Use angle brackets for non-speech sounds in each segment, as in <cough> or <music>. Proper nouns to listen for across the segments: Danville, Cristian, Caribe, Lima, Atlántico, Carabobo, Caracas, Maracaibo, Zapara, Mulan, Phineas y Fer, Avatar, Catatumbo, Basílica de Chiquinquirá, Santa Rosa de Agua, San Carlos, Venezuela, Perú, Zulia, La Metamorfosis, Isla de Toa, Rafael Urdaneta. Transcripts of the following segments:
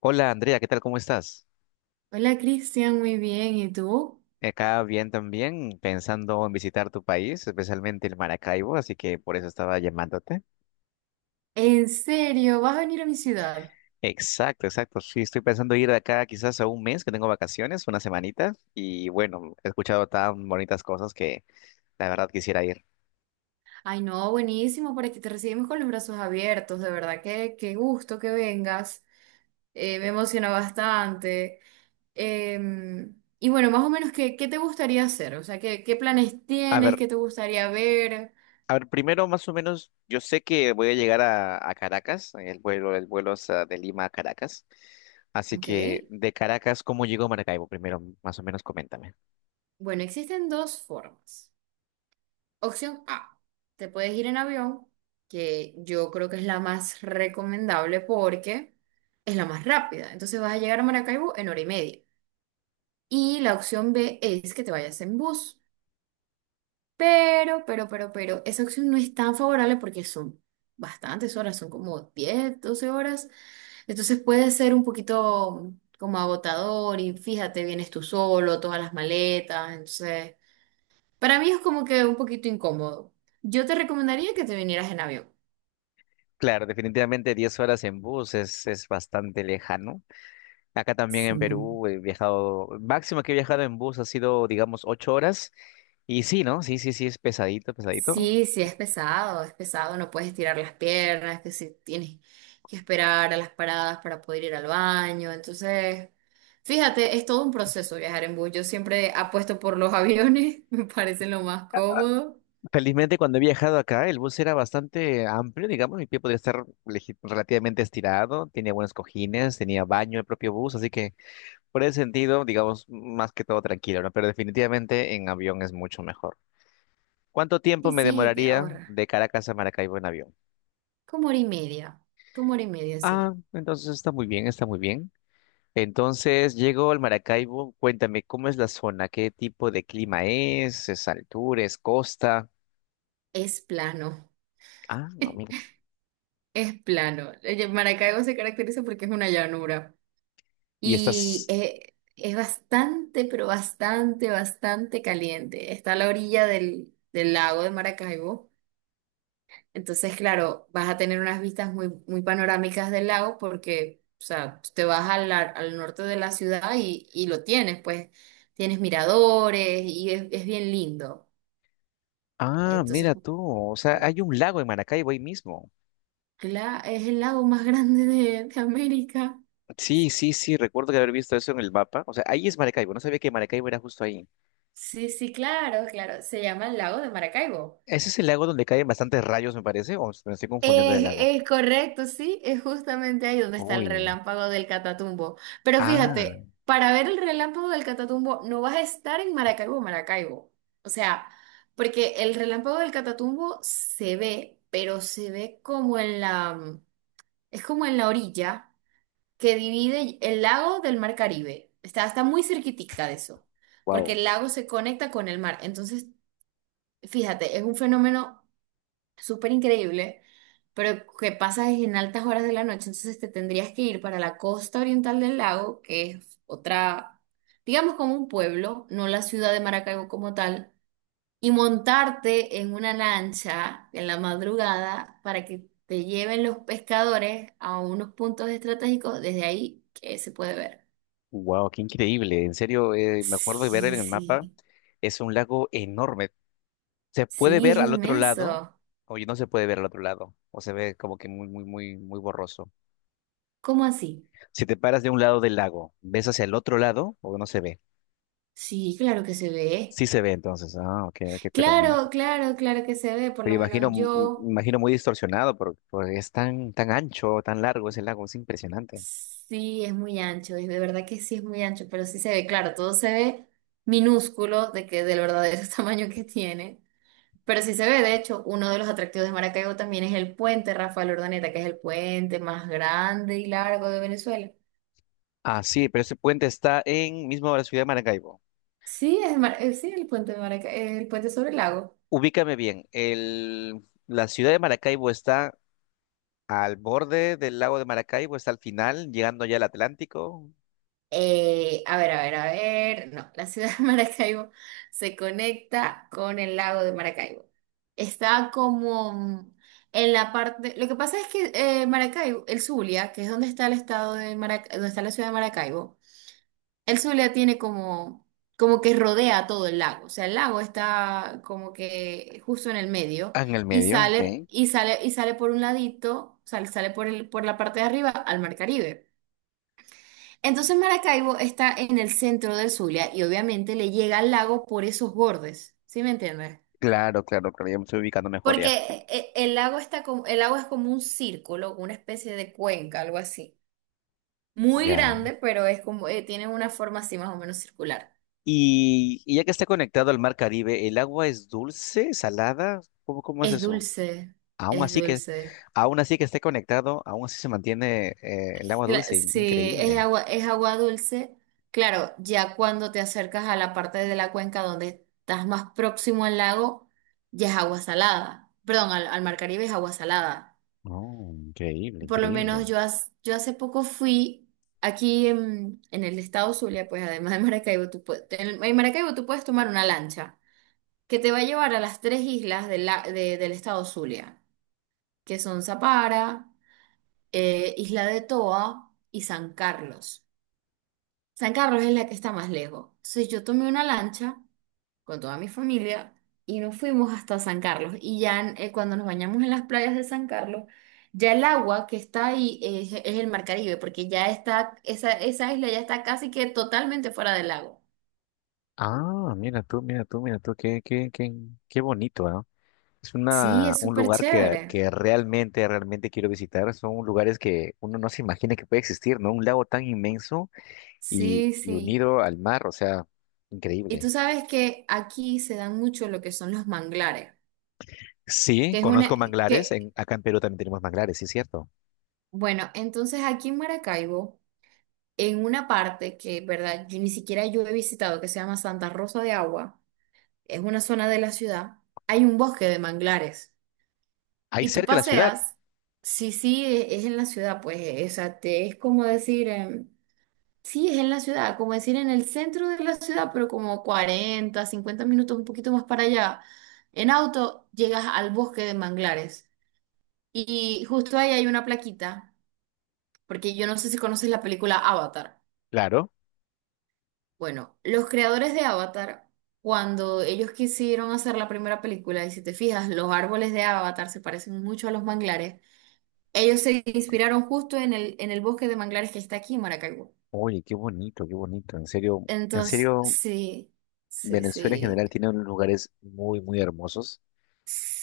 Hola Andrea, ¿qué tal? ¿Cómo estás? Hola Cristian, muy bien. ¿Y tú? Acá bien también, pensando en visitar tu país, especialmente el Maracaibo, así que por eso estaba llamándote. ¿En serio? ¿Vas a venir a mi ciudad? Exacto, exacto. Sí, estoy pensando ir de acá quizás a un mes que tengo vacaciones, una semanita, y bueno, he escuchado tan bonitas cosas que la verdad quisiera ir. Ay, no, buenísimo, por aquí te recibimos con los brazos abiertos, de verdad que qué gusto que vengas. Me emociona bastante. Y bueno, más o menos, ¿qué te gustaría hacer? O sea, ¿qué planes A tienes? ver, ¿Qué te gustaría ver? a ver, primero más o menos, yo sé que voy a llegar a Caracas, el vuelo es de Lima a Caracas, así Ok. que de Caracas, ¿cómo llego a Maracaibo? Primero, más o menos, coméntame. Bueno, existen dos formas. Opción A, te puedes ir en avión, que yo creo que es la más recomendable porque es la más rápida. Entonces vas a llegar a Maracaibo en hora y media. Y la opción B es que te vayas en bus. Pero, esa opción no es tan favorable porque son bastantes horas, son como 10, 12 horas. Entonces puede ser un poquito como agotador y fíjate, vienes tú solo, todas las maletas, entonces… Para mí es como que un poquito incómodo. Yo te recomendaría que te vinieras en avión. Claro, definitivamente 10 horas en bus es bastante lejano. Acá también en Sí. Perú he viajado, máximo que he viajado en bus ha sido, digamos, 8 horas. Y sí, ¿no? Sí, sí, sí, es pesadito, pesadito. Sí, sí, es pesado, no puedes tirar las piernas, que si tienes que esperar a las paradas para poder ir al baño. Entonces, fíjate, es todo un proceso viajar en bus. Yo siempre apuesto por los aviones, <laughs> me parece lo más cómodo. Felizmente cuando he viajado acá, el bus era bastante amplio, digamos, mi pie podía estar relativamente estirado, tenía buenos cojines, tenía baño el propio bus, así que por ese sentido, digamos, más que todo tranquilo, ¿no? Pero definitivamente en avión es mucho mejor. ¿Cuánto tiempo Sí, me sí, te demoraría ahorra. de Caracas a Maracaibo en avión? Como hora y media, como hora y media, sí. Ah, entonces está muy bien, está muy bien. Entonces llego al Maracaibo, cuéntame cómo es la zona, qué tipo de clima es altura, es costa. Es plano, Ah, amigo. <laughs> es plano. Maracaibo se caracteriza porque es una llanura. Y Y estás... es bastante, pero bastante, bastante caliente. Está a la orilla del lago de Maracaibo. Entonces, claro, vas a tener unas vistas muy, muy panorámicas del lago porque, o sea, te vas al norte de la ciudad y lo tienes, pues tienes miradores y es bien lindo. Ah, Entonces, mira tú, o sea, pu- hay un lago en Maracaibo ahí mismo. Es el lago más <laughs> grande de América. Sí, sí, sí, recuerdo que haber visto eso en el mapa. O sea, ahí es Maracaibo, no sabía que Maracaibo era justo ahí. Sí, sí, claro, claro. Se llama el lago de Maracaibo. ¿Ese es el lago donde caen bastantes rayos, me parece? ¿O me estoy confundiendo del lago? Es correcto, sí, es justamente ahí donde está el Uy. relámpago del Catatumbo. Pero Ah, fíjate, para ver el relámpago del Catatumbo no vas a estar en Maracaibo, Maracaibo. O sea, porque el relámpago del Catatumbo se ve, pero se ve como en la, es como en la orilla que divide el lago del Mar Caribe. Está muy cerquitica de eso, porque wow. el lago se conecta con el mar. Entonces, fíjate, es un fenómeno súper increíble, pero que pasa es en altas horas de la noche, entonces te tendrías que ir para la costa oriental del lago, que es otra, digamos como un pueblo, no la ciudad de Maracaibo como tal, y montarte en una lancha en la madrugada para que te lleven los pescadores a unos puntos estratégicos desde ahí que se puede ver. Wow, qué increíble. En serio, me acuerdo de ver en Sí, el sí, mapa, es un lago enorme. Se puede sí, es ver al otro lado, inmenso. o no se puede ver al otro lado, o se ve como que muy, muy, muy, muy borroso. ¿Cómo así? Si te paras de un lado del lago, ¿ves hacia el otro lado o no se ve? Sí, claro que se ve. Sí se ve entonces. Ah, ok, ok, Claro, claro, claro que se ve, por me lo imagino, menos m- m- yo imagino muy distorsionado porque, porque es tan, tan ancho, tan largo ese lago, es impresionante. sí es muy ancho, y de verdad que sí es muy ancho, pero sí se ve, claro, todo se ve minúsculo de que del verdadero <laughs> tamaño que tiene, pero sí se ve, de hecho, uno de los atractivos de Maracaibo también es el puente Rafael Urdaneta, que es el puente más grande y largo de Venezuela. Ah, sí, pero ese puente está en mismo la ciudad de Maracaibo. Sí, es, sí, el puente de el puente sobre el lago. Ubícame bien, el, la ciudad de Maracaibo está al borde del lago de Maracaibo está al final, llegando ya al Atlántico. A ver, a ver, a ver. No, la ciudad de Maracaibo se conecta con el lago de Maracaibo. Está como en la parte. Lo que pasa es que Maracaibo, el Zulia, que es donde está el estado de Maracaibo, donde está la ciudad de Maracaibo, el Zulia tiene como, como que rodea todo el lago. O sea, el lago está como que justo en el medio Ah, en el y medio, ok. sale, y sale, y sale por un ladito, sale, sale por el, por la parte de arriba al Mar Caribe. Entonces Maracaibo está en el centro del Zulia y obviamente le llega al lago por esos bordes, ¿sí me entiendes? Claro, claro, claro, ya me estoy ubicando mejor ya. Porque el lago está como, el lago es como un círculo, una especie de cuenca, algo así. Muy Ya. grande, pero es como, tiene una forma así más o menos circular. Y ya que está conectado al mar Caribe, ¿el agua es dulce, salada? ¿Cómo es Es eso? dulce, Aún es así que, dulce. aún así que esté conectado, aún así se mantiene el agua dulce. Sí, Increíble. Es agua dulce. Claro, ya cuando te acercas a la parte de la cuenca donde estás más próximo al lago, ya es agua salada. Perdón, al mar Caribe es agua salada. Oh, increíble, Por lo menos increíble. yo, yo hace poco fui aquí en el estado Zulia, pues además de Maracaibo, tú puedes, en Maracaibo tú puedes tomar una lancha que te va a llevar a las tres islas de del estado Zulia, que son Zapara, Isla de Toa y San Carlos. San Carlos es la que está más lejos. Entonces yo tomé una lancha con toda mi familia y nos fuimos hasta San Carlos. Y ya cuando nos bañamos en las playas de San Carlos, ya el agua que está ahí es el Mar Caribe, porque ya está, esa isla ya está casi que totalmente fuera del lago. Ah, mira tú, mira tú, mira tú, qué bonito, ¿ah? Es Sí, una, es un súper lugar chévere. que realmente, realmente quiero visitar. Son lugares que uno no se imagina que puede existir, ¿no? Un lago tan inmenso Sí, y sí. unido al mar, o sea, Y increíble. tú sabes que aquí se dan mucho lo que son los manglares, Sí, que es conozco una, manglares. que, Acá en Perú también tenemos manglares, sí es cierto. bueno, entonces aquí en Maracaibo, en una parte que, verdad, yo ni siquiera yo he visitado, que se llama Santa Rosa de Agua, es una zona de la ciudad, hay un bosque de manglares Ahí y tú cerca de la ciudad, paseas, sí, sí, es en la ciudad, pues, o sea, es como decir, sí, es en la ciudad, como decir en el centro de la ciudad, pero como 40, 50 minutos, un poquito más para allá, en auto llegas al bosque de manglares y justo ahí hay una plaquita, porque yo no sé si conoces la película Avatar. claro. Bueno, los creadores de Avatar, cuando ellos quisieron hacer la primera película, y si te fijas, los árboles de Avatar se parecen mucho a los manglares, ellos se inspiraron justo en el bosque de manglares que está aquí en Maracaibo. Oye, qué bonito, qué bonito. En Entonces, serio, sí, sí, Venezuela en sí, general tiene unos lugares muy, muy hermosos.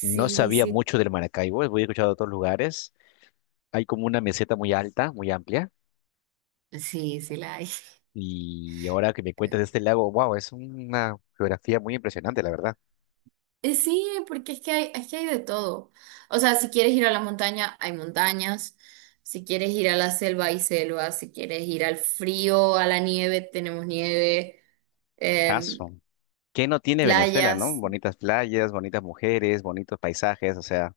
No sabía sí, mucho del Maracaibo, he escuchado de otros lugares. Hay como una meseta muy alta, muy amplia. sí, sí la hay. <laughs> Y ahora que me cuentas de este lago, wow, es una geografía muy impresionante, la verdad. Sí, porque es que hay de todo. O sea, si quieres ir a la montaña, hay montañas. Si quieres ir a la selva, hay selva. Si quieres ir al frío, a la nieve, tenemos nieve. em, Caso. ¿Qué no tiene Venezuela, no? Playas. Bonitas playas, bonitas mujeres, bonitos paisajes, o sea,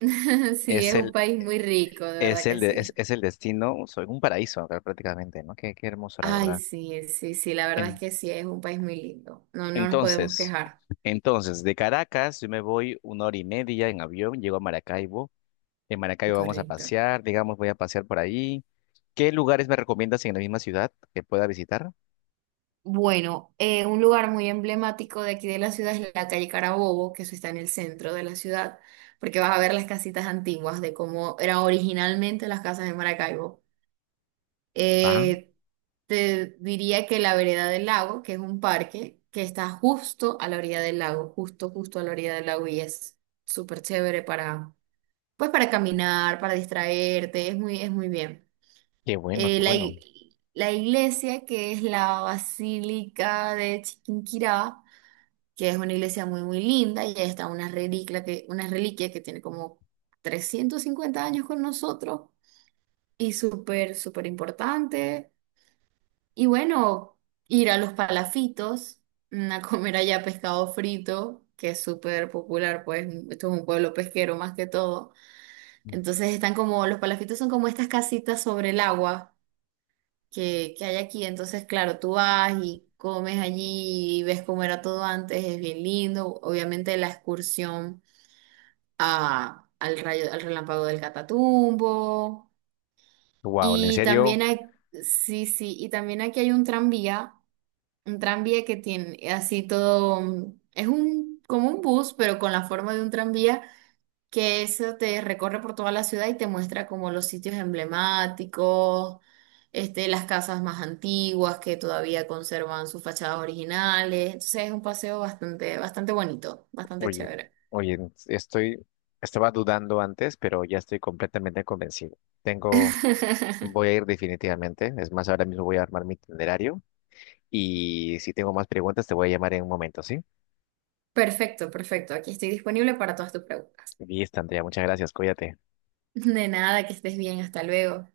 <laughs> Sí, es es un el, país muy rico, de es verdad que el, de- es, sí. es el destino, o sea, un paraíso acá prácticamente, ¿no? Qué hermoso, la Ay, verdad. sí, sí, sí, la verdad En- es que sí, es un país muy lindo. No, no nos podemos entonces, quejar. entonces, de Caracas yo me voy 1 hora y media en avión, llego a Maracaibo. En Maracaibo vamos a Correcto. pasear, digamos, voy a pasear por ahí. ¿Qué lugares me recomiendas en la misma ciudad que pueda visitar? Bueno, un lugar muy emblemático de aquí de la ciudad es la calle Carabobo, que eso está en el centro de la ciudad, porque vas a ver las casitas antiguas de cómo eran originalmente las casas de Maracaibo. Eh, Te diría que la vereda del lago, que es un parque que está justo a la orilla del lago, justo, justo a la orilla del lago y es súper chévere para, pues para caminar, para distraerte, es muy bien. Qué bueno, qué bueno. La iglesia que es la Basílica de Chiquinquirá, que es una iglesia muy, muy linda y ahí está una reliquia que tiene como 350 años con nosotros y súper, súper importante. Y bueno, ir a los palafitos, a comer allá pescado frito, que es súper popular, pues esto es un pueblo pesquero más que todo. Entonces están como, los palafitos son como estas casitas sobre el agua que hay aquí. Entonces, claro, tú vas y comes allí y ves cómo era todo antes, es bien lindo. Obviamente la excursión al rayo, al relámpago del Catatumbo. Wow, en Y serio, también hay, sí, sí, y también aquí hay un tranvía. Un tranvía que tiene así todo, es un como un bus, pero con la forma de un tranvía, que eso te recorre por toda la ciudad y te muestra como los sitios emblemáticos, este, las casas más antiguas que todavía conservan sus fachadas originales. Entonces es un paseo bastante, bastante bonito, bastante oye, chévere. oye, estoy, estaba dudando antes, pero ya estoy completamente convencido. Tengo, <laughs> voy a ir definitivamente. Es más, ahora mismo voy a armar mi itinerario y si tengo más preguntas te voy a llamar en un momento, ¿sí? Perfecto, perfecto. Aquí estoy disponible para todas tus preguntas. Listo, Andrea, muchas gracias, cuídate. De nada, que estés bien, hasta luego.